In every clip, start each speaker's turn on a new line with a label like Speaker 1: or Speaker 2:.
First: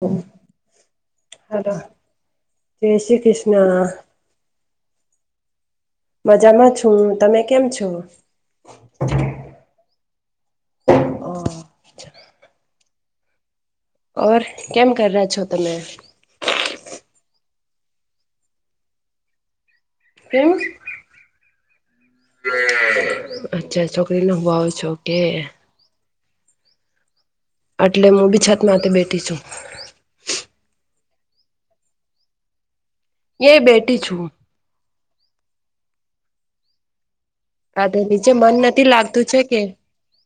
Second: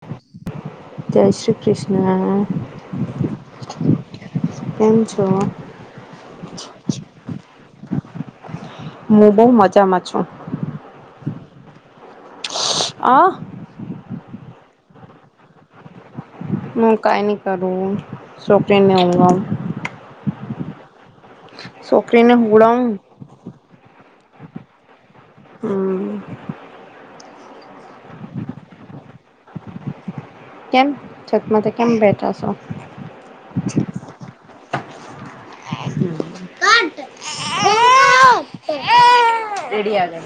Speaker 1: હમ્મ.
Speaker 2: જય શ્રી કૃષ્ણ.
Speaker 1: જય શ્રી કૃષ્ણ
Speaker 2: કેમ છો?
Speaker 1: મજામાં છુ, તમે કેમ છો?
Speaker 2: હુ બહુ મજામાં છુ.
Speaker 1: આ
Speaker 2: આ
Speaker 1: ઓર કેમ, કર રહ્યા છો, તમે?
Speaker 2: હુ કઈ નહી, કરુ શોકરીને હો
Speaker 1: હમ્મ
Speaker 2: છોકરીને, હુળગ
Speaker 1: પભાવ છોકે. એટલે હુ, બી છતમા બેઠી છું.
Speaker 2: છત, કેમ બેઠા છો.
Speaker 1: એ બેઠી છુ.
Speaker 2: ઘટ
Speaker 1: રાધે નીચે મન નથી લાગતું છે કે
Speaker 2: રેડી આવે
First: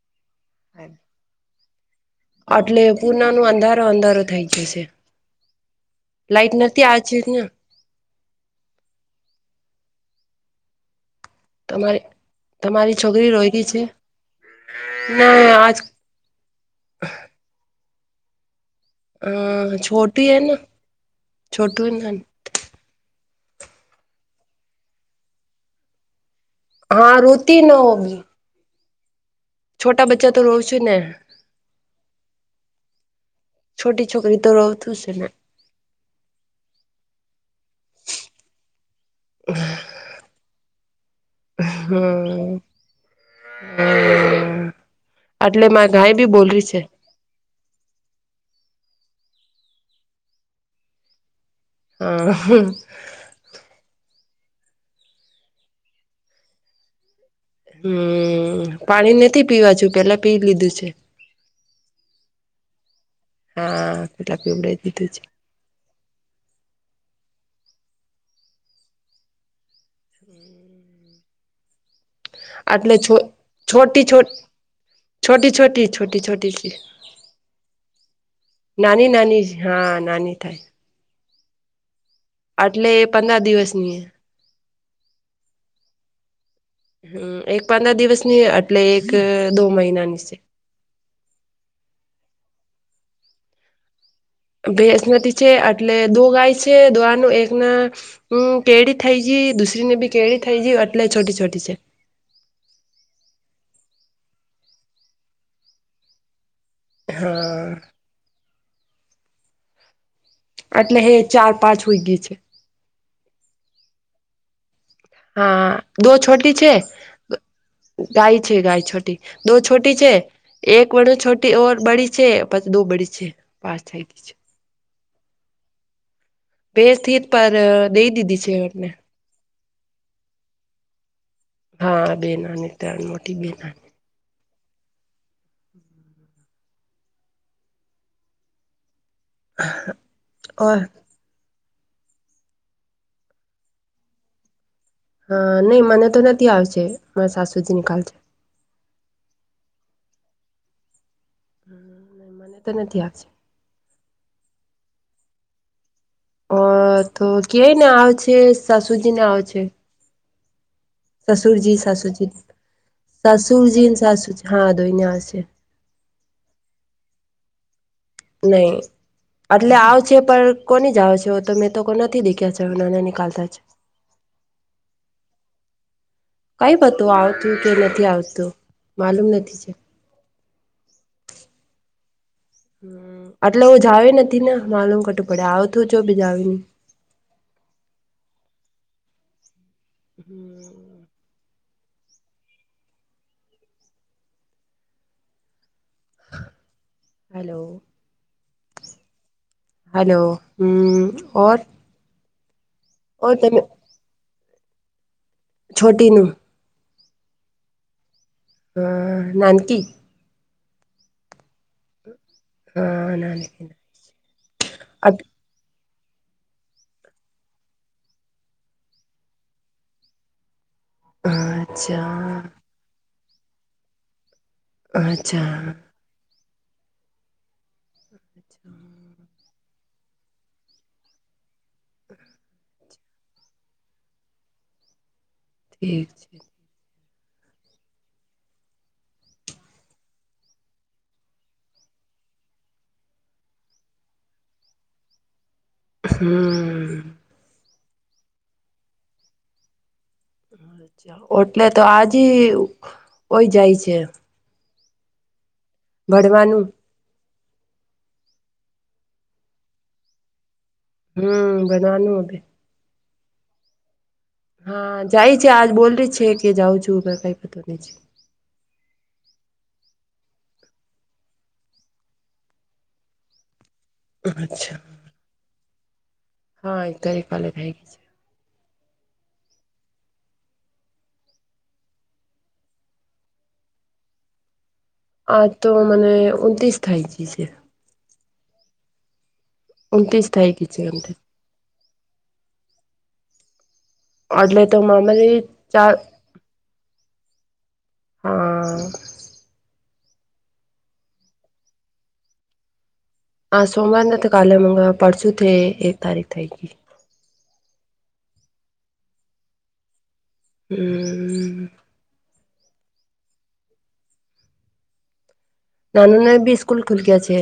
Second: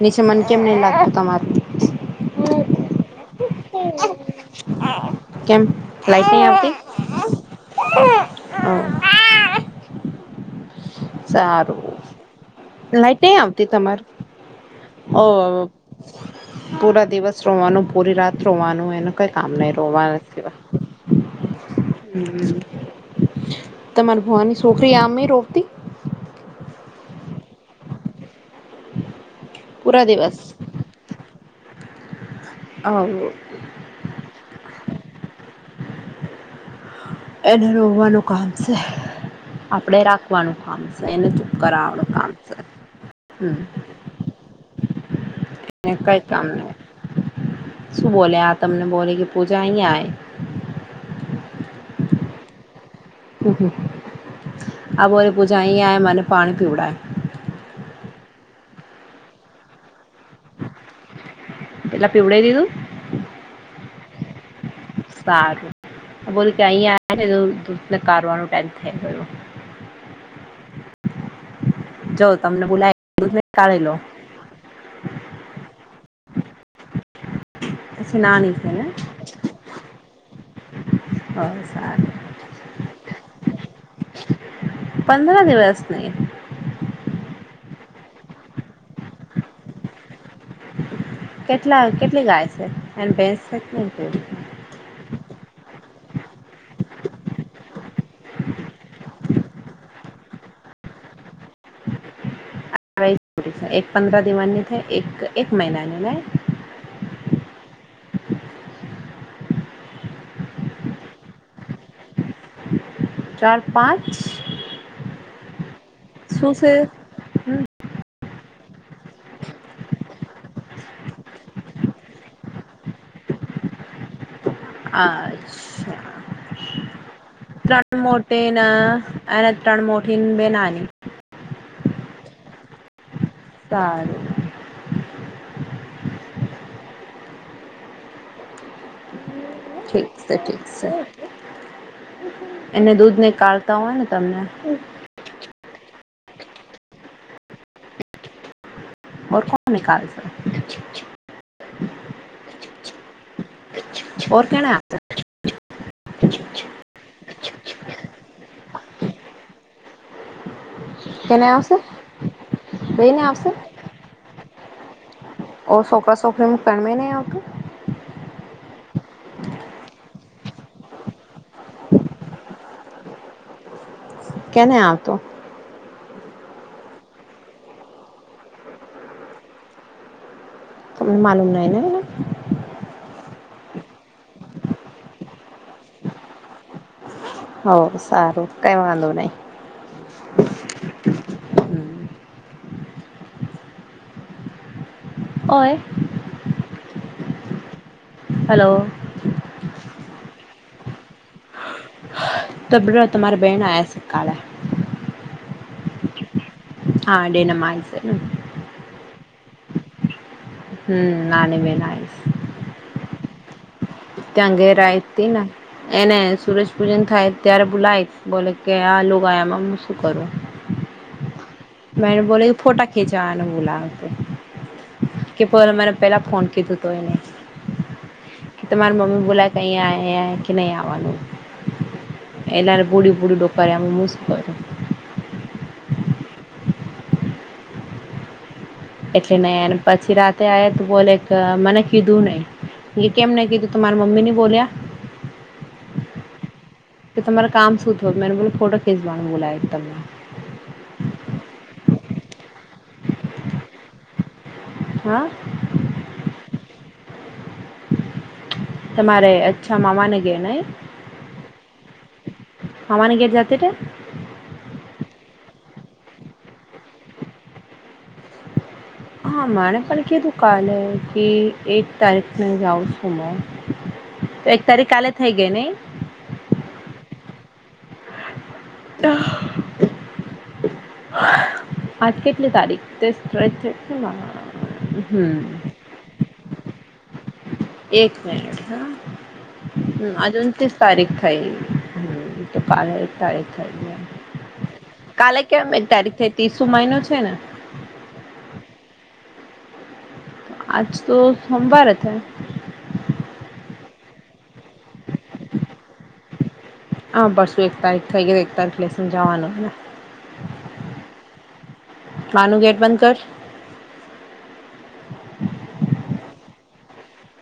Speaker 2: નીચે, મને કેમ નહ લાગતું તમારે
Speaker 1: એટલે પૂના ન અધારો અધારો થઈ, જશે
Speaker 2: કેમ લાઈટ નહી આવતી
Speaker 1: લાઈટનરથી આજ ના
Speaker 2: સારું
Speaker 1: તમારી
Speaker 2: લાઈટ
Speaker 1: છોકરી
Speaker 2: નહી,
Speaker 1: રોઈ ગઈ
Speaker 2: આવતી
Speaker 1: છે
Speaker 2: તમાર ઓ
Speaker 1: ના આજ
Speaker 2: પૂરા દિવસ રોવાનુ પૂરી, રાત રોવાનું એનું
Speaker 1: અ
Speaker 2: કઈ કામ નહી, રોવા
Speaker 1: છોટી હે
Speaker 2: નથી.
Speaker 1: ને છોટું હે ને.
Speaker 2: તમારે ભવાની છોકરી આમ, રોપતી
Speaker 1: હા, રોતી ન હોગ.
Speaker 2: પૂરા
Speaker 1: છોટા બચ્ચા,
Speaker 2: દિવસ
Speaker 1: તો રોવ છ, ને
Speaker 2: હે
Speaker 1: છોટી છોકરી તો રહતું છે, ને
Speaker 2: એને રોવાનું કામ છે. આપણેે રાખવાનું કામ છે, એને ચુપ કરવાનું કામ
Speaker 1: હમ
Speaker 2: છે. હમ
Speaker 1: એટલે મા ગાય બી બોલરી છે.
Speaker 2: સુુ બોલે, આતમને બોલે કે પૂજાહી આય
Speaker 1: આ હમ્મ.
Speaker 2: આ બો પૂજા આય મને પાણી, પીડાાય
Speaker 1: હમ પાણી નથી પીવા છુ પેલા પી લીધું છે
Speaker 2: એટપ એવડ એ લુ
Speaker 1: હાટાી ઉડે.
Speaker 2: સારું બોલ કે અહી નનેકારવાનું ટાઈમ થઈ ગયો. જો તમને બોલાય
Speaker 1: એટલે છો
Speaker 2: દૂધને કાઢી લો
Speaker 1: છોટી છો. છોટી, છોટી, છોટી છોટી સ
Speaker 2: પછી નાની છે
Speaker 1: નાની, નાની હા, નાની થાય.
Speaker 2: હ, સારુ
Speaker 1: આટલે એ પદર દિવસની, એ
Speaker 2: સુસ્ક્રીન
Speaker 1: પદર દિવસની એટલે એક દો મહિનાની છે.
Speaker 2: કેટલા કેટલી ગાય છે, એ બે છે, કે
Speaker 1: ભેસ નથી છે, એટલે દો ગાય છે, દો આ ન એક ના કેડી થઈ જ. દૂરીને બી કેળ થઈ જ એટલે છોટી, છોટી છે
Speaker 2: એક પદરહ દિવાની, થ એક એક મહનાની ન
Speaker 1: હા આટલે હે ચાર પાંચ હોય ગઈ છે
Speaker 2: ચાર પાંચ
Speaker 1: હા દો છોટી છે ગાય છે ગાય છોટી દો છોટી છે એક વડ છોટી ઓર બડી છે પત દો બડી છે પાસ થઈ ગઈ છે
Speaker 2: અચ્છા
Speaker 1: બે સ્થિત પર
Speaker 2: ત્રણ
Speaker 1: દઈ દીધી
Speaker 2: મોટે
Speaker 1: છે
Speaker 2: ના
Speaker 1: એમને
Speaker 2: ટ્રણ મોઠિન બે નાની
Speaker 1: હા બે નાની ત્રણ મોટી બે નાની
Speaker 2: સારું
Speaker 1: હમ
Speaker 2: ઠીક છે ઠીક
Speaker 1: ઓર
Speaker 2: છે એને દૂધ ને કાઢતા હોય ને તમને
Speaker 1: હા નઈ મને તો નથી આવશે મારા સાસુજી નિકાલ
Speaker 2: બ કોણ નિકાલશે
Speaker 1: હ મને તો નથી આપશે
Speaker 2: ઓર કેના
Speaker 1: ઓર તો કે ને આવ છે સાસુજી ને આવ છે
Speaker 2: કેને આવશે
Speaker 1: સસુરજી સાસુજી
Speaker 2: બેને આવશે
Speaker 1: સસુરજી સાસુજી હા [unintelligible]
Speaker 2: ઓ સોખા સોખી કામે ને આવતી
Speaker 1: નઈ એટલે આવ છે પર કો ની જા છે તો મેં તો કો નથી દેખ્યા છે નાને નનીકાલતા જ
Speaker 2: કેને આવતો
Speaker 1: કઈ બતું આવતું કે નથી આવતું માલુમ નથી છે
Speaker 2: તમને માલુમ નહી ને
Speaker 1: આટલે જાવે નથી ને માલુમ કટું પડે આવતું જો બી જ આવીને
Speaker 2: હો સારું કઈ વાંધો નઈ
Speaker 1: હમ
Speaker 2: અ
Speaker 1: હલો
Speaker 2: હલો.
Speaker 1: હલો હ ઓર
Speaker 2: તો બ
Speaker 1: ઓર
Speaker 2: તમારી
Speaker 1: તમે
Speaker 2: બેન આયા છે કાલા
Speaker 1: છોટીનું
Speaker 2: હા ડેન મા છે
Speaker 1: હ નાનકી
Speaker 2: હમ નાની બેન આવીશ
Speaker 1: હ નાનક
Speaker 2: તંગે રાય તીના એને સૂરજ પૂજન થાય ત્યારે બલાયક બોલે કે આલ ગયામાં હું શું કરું મે
Speaker 1: અચ્છા
Speaker 2: બોલો ફોટા ખીંચવાના બોલાવેતે કે પેર
Speaker 1: અચ્છા
Speaker 2: મેરે પહેલા ફોન કીધું તો એને કે તમારી મમ્મી બોલા કહીં આ આઈ કે નહીં આવાનું એલ બૂડી બુડી ડોકમ મુસ્કો છ
Speaker 1: હીક છે
Speaker 2: એટલે નહીને પછી રાતે આ તો બોલે મને કીધું નઈ એ કેમ નહી કીધું તમારા મમ્મી ની બોલ્યા
Speaker 1: હમ
Speaker 2: કે તમારે કામ શું થ મેને બોલો ફોટો ખેંચવાનું બોલાવે તમને
Speaker 1: અચ્છા એટલે તો આજ હોય જાય છે
Speaker 2: હાં
Speaker 1: ભળવાનું.
Speaker 2: તમારે અચ્છા માવાને ગે નેય.
Speaker 1: હમ્મ બધવાનું હ.
Speaker 2: મામાની ગેર જાતતે.
Speaker 1: હા જાય છે આજ બોલી છે કે જાઉ છું કઈ. [unintelligible]
Speaker 2: હા મરે પણ કીધું કાલે હ કી એક તારીખને જાઉં છું હ. તો એક
Speaker 1: અચ્છા
Speaker 2: તારીખ કાલે થઈ ગઈ નીય.
Speaker 1: હા એક તારી કાલે થઈ ગઈ છે.
Speaker 2: [inaudible] આજ કેટલી તારીખ સ [unintelligible] છે.
Speaker 1: આ તો મને ઉંનત્રીસ થાય જ છે.
Speaker 2: આજ
Speaker 1: ઉનત્રીસ થાય ગઈ
Speaker 2: ત્રીસ
Speaker 1: છે એમ
Speaker 2: તારીખ થઈ. તો કાલે એક તારીક.
Speaker 1: એટલે તો મામારી
Speaker 2: કાલે કેમ એક
Speaker 1: ચાર
Speaker 2: તારીક થય તીશું મહિનો છે ને.
Speaker 1: હા.
Speaker 2: આજ તો સોમવાર હતા.
Speaker 1: હા સોમવારને તો કાલે મ પડશું થ એક તારીખ થઈ ગઈ.
Speaker 2: હા પરસું એક તારીખ થઈ ગય એક તારીખ લઈસ જવાનુંને.
Speaker 1: [inaudible]
Speaker 2: માનું ગેટ બંધ કર.
Speaker 1: નાનુ ને બી સ્કૂલ ખુલ ગયા છે.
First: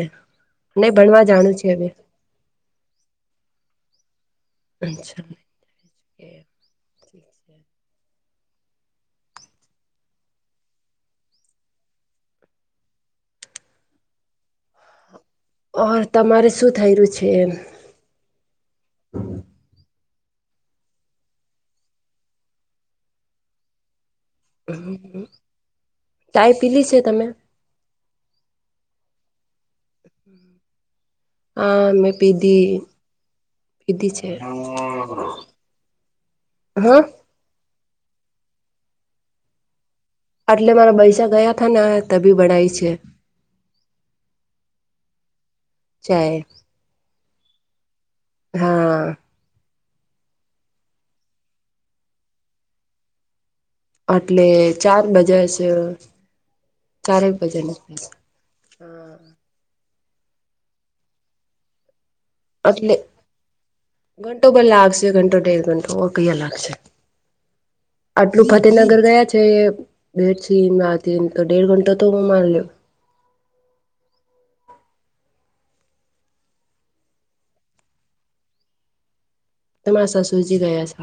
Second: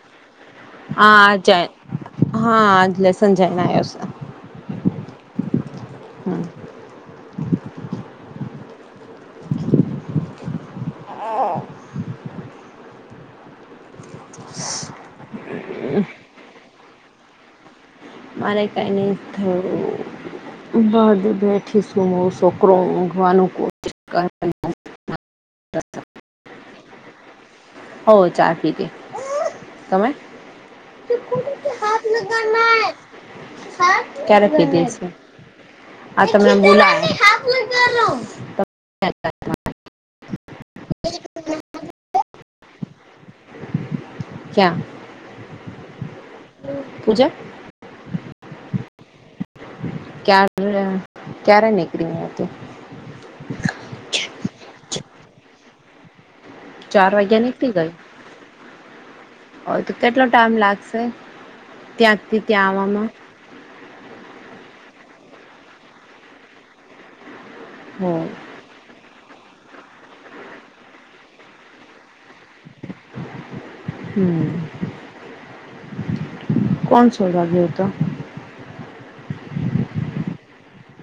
Speaker 1: નહી ભણવા જાણું છે
Speaker 2: આજાય
Speaker 1: હવે
Speaker 2: હા લેસંજયને આવ્યો છે.
Speaker 1: અચછ.
Speaker 2: [inaudible] [inaudible] [inaudible]
Speaker 1: ઓર તમારે શું થઈ રહ્યું છે, એમ.
Speaker 2: મારે કંઈને થોડું બદ બેઠી સુુંમું શોકરોગવાનું કો
Speaker 1: ચાય પીલી છે, તમે
Speaker 2: હો ચાર પીધી તમે?
Speaker 1: હા મેં પીધી પીધી
Speaker 2: [unintelligible]
Speaker 1: છે
Speaker 2: ક્યારે પીધી છે, આ તમનેમ બોલા
Speaker 1: હા
Speaker 2: [unintelligible]
Speaker 1: આટલે મારા પૈસા ગયા હતા ને ત બી ભણાય છે.
Speaker 2: ક્યાં.
Speaker 1: ચાય
Speaker 2: પૂજા
Speaker 1: હા.
Speaker 2: ક્યારે ક્યારે નીકળી હતી.
Speaker 1: એટલે ચાર બજે છે.
Speaker 2: ચાર
Speaker 1: ચારેક
Speaker 2: વાગ્યા
Speaker 1: બજા
Speaker 2: નીકડી ગઈ.
Speaker 1: હા
Speaker 2: તો કેટલો ટાઈમ લાગશે ત્યાં.
Speaker 1: એટલે
Speaker 2: આવવામાં
Speaker 1: ઘંટો બંધ લાગશે. ઘંટો દેઢ ઘંટો ઓ કયા લાગશે
Speaker 2: હો
Speaker 1: આટલું ફતેહનગર ગયા છે. તે [unintelligible] તો દેઢ ઘંટો તો માન લ્યો.
Speaker 2: હમ્મ. કોનસોલવા ગયોતો.
Speaker 1: તમારે સાસૂજી ગયા છે.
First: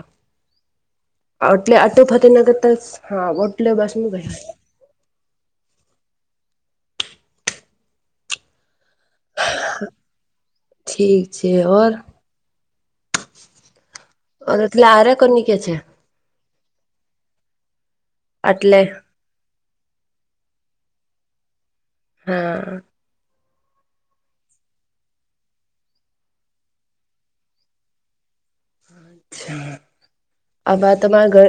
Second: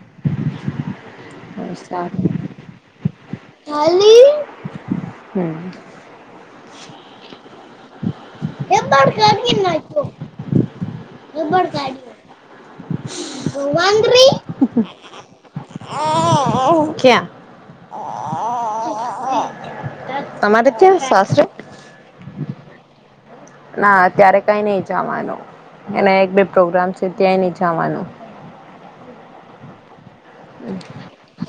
Speaker 1: આટલે આટે
Speaker 2: સારું
Speaker 1: ફતેહનગર ત હા ઓટલે બાસુ [unintelligible]
Speaker 2: હમ્મ. [inaudible]
Speaker 1: ઠીક છે ઓર
Speaker 2: [inaudible]
Speaker 1: અર એટલે આરે કોની કે છે.
Speaker 2: કયાં.
Speaker 1: આટલે
Speaker 2: કેવુ શાસ્ત્ર
Speaker 1: હા.
Speaker 2: ના અત્યારે કંઈ નઈ જવાનું એને એક બે પ્રોગ્રામ છે, ત્યાંય ની જવાનું
Speaker 1: આભાઈ તમારે ઘર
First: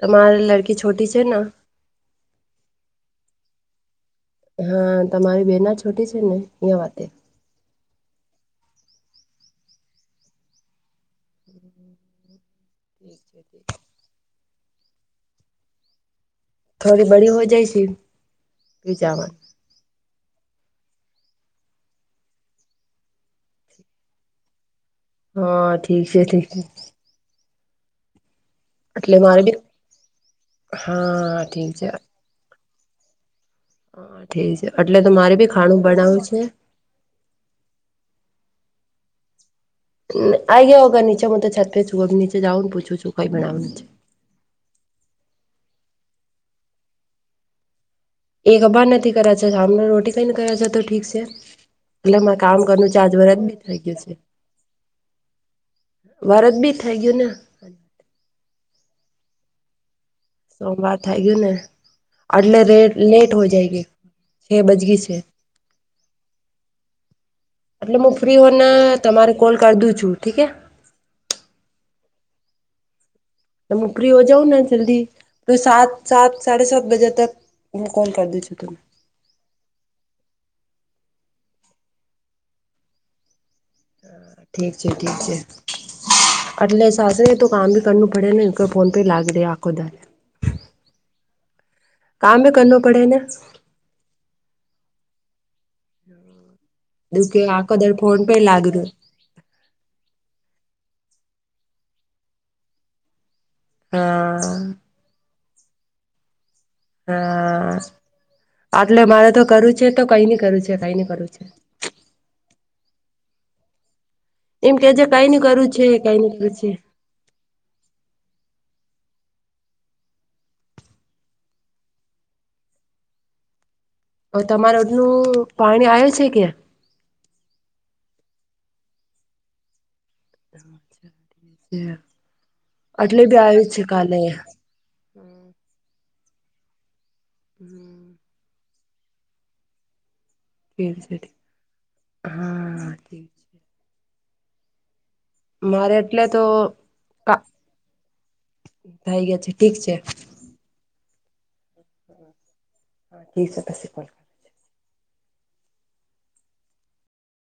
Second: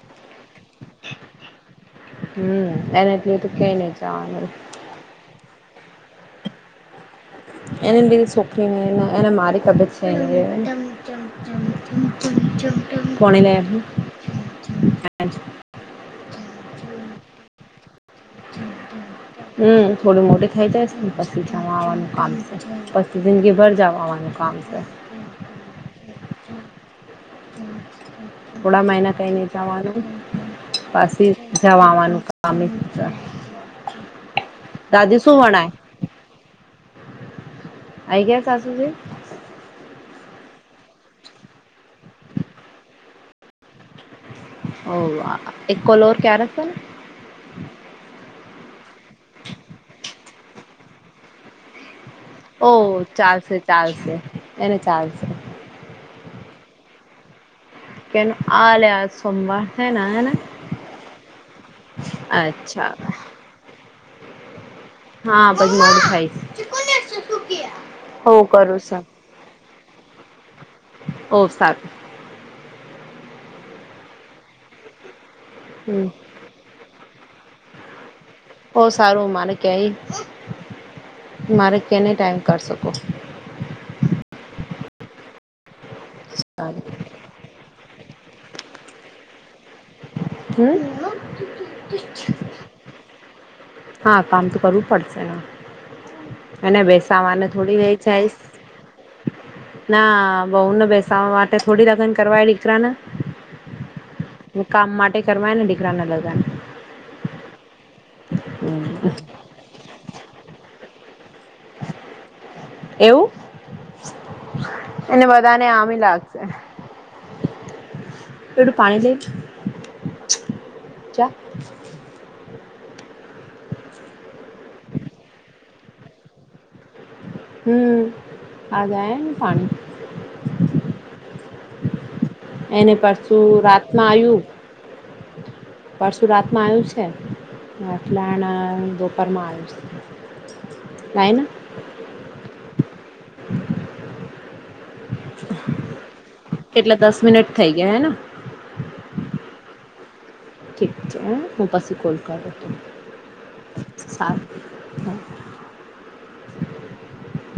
Speaker 1: તમારે લ‌ ડકી છોટી છે ને
Speaker 2: હમ એને એટલે તું કેય ને
Speaker 1: હા તમારી બેના છોટી છે, ને એ વાતે
Speaker 2: એને પેલી સોખી એને મારી તબજ છે, એની એ
Speaker 1: [inaudible]
Speaker 2: આજ.
Speaker 1: થોડી બડી હો જાય છે, હુઈ જવા માંડ
Speaker 2: થોડું મોટી થઈ જાયશે ને પછી જવા આવવાનું કામ છે, પછી જિંદગીભર જવા આવવાનું કામ છે.
Speaker 1: હા ઠીક છે, ઠીક છે.
Speaker 2: થોડા મહિના
Speaker 1: એટલે
Speaker 2: કંઈ
Speaker 1: મારે
Speaker 2: ની
Speaker 1: બી
Speaker 2: જાવાનું પાછી
Speaker 1: હા ઠીક છે
Speaker 2: જવાવાનું કામે [unintelligible]
Speaker 1: હા ઠીક છે, એટલે તો મારે બી ખાણું બનાવું છે.
Speaker 2: આઈ ગયા સાસુજી
Speaker 1: આઈ ગયા અગર નીચે મુજબ તો છત પે છું અબ નીચે જાઉ પૂછું છું કંઈ બનાવયું છે.
Speaker 2: ઓ એકોલોર ક્યારે શેને
Speaker 1: એકબાર નથી કદાચ સાને રોટી કઈને કરે છે, તો ઠીક છે. એટલે મે કામ
Speaker 2: ઓ
Speaker 1: કરીને ચાર્જ વરજ
Speaker 2: ચાલશે
Speaker 1: બી થઈ ગયું છે,
Speaker 2: ચાલશે એને ચાલશે
Speaker 1: વરજ બી થ ય ગયુંને
Speaker 2: કે આલે આજ સોમવાર હે ને હે ને
Speaker 1: સોમવાર થઈ ગયું ને એટલે રે
Speaker 2: અચ્છા
Speaker 1: લેટ હો જાય ગયુ
Speaker 2: હા પગમાં દુખાઈ
Speaker 1: એટલે હું ફ્રી હોને તમારે કોલ કર દું છુ ઠીક હે
Speaker 2: ઓફ સાર
Speaker 1: તમે ફ્રી હો જાઓ ને જલ્દી તો સાત
Speaker 2: હમ
Speaker 1: સાત સાડે સાત બજે તક હું કોણ કરદી
Speaker 2: બો સારું માને કય મારે કેને ટાઈમ કાઢી શકો
Speaker 1: ઠીક છે, ઠીક છે, એટલે સાશે તો કામ ભી કરનું આપડેને ફોન પરે લાગે આ
Speaker 2: હમ.
Speaker 1: કામ એ કરનો પડેને
Speaker 2: હા કામ તો કરવું પડશે હા અને
Speaker 1: દુકે
Speaker 2: બેસાવાનું
Speaker 1: આખો
Speaker 2: થોડી
Speaker 1: દાડ ફોન પે લાગી રહ્યો
Speaker 2: વેચાય ના બોવને બેસાડવા માટે થોડી લગન કરવાય દીકરાને
Speaker 1: હા.
Speaker 2: કરમાય ને દીકરાના લગ્ન
Speaker 1: હા. આટલે મારે તો કરવું છે તો કઈ ની કરું છે, કઈ ની કરું છે.
Speaker 2: એવું
Speaker 1: એમ કે જે
Speaker 2: એને
Speaker 1: કઈ નઈ
Speaker 2: બધાને
Speaker 1: કરવું છે
Speaker 2: આમી
Speaker 1: કઈ નઈ
Speaker 2: લાગશે
Speaker 1: કરવું છે
Speaker 2: બેટુ પાણી લેજા
Speaker 1: અ તમારે ઓડનું પાણી આવે છે કે?
Speaker 2: હમ આજાય ને પાણી એને
Speaker 1: આટલે બી
Speaker 2: પરસું
Speaker 1: આવ્યું છે
Speaker 2: રાતમાં
Speaker 1: કાલે હમ.
Speaker 2: પરસુરાતમાં આવ્યું છે, એટલા ના બપોરમાં આવ્યું છે.
Speaker 1: ઠીક છે,
Speaker 2: લાઈને
Speaker 1: હા ઠીક છે. મારે એટલે તો
Speaker 2: એટલે દસ
Speaker 1: કા
Speaker 2: મિનિટ થઈ ગયા હેને
Speaker 1: થય ગયા છે. ઠીક છે.
Speaker 2: ઠીક છે, હે હું પછી કોલ કરું
Speaker 1: હા ઠીક છે, પસી કોલ
Speaker 2: હા.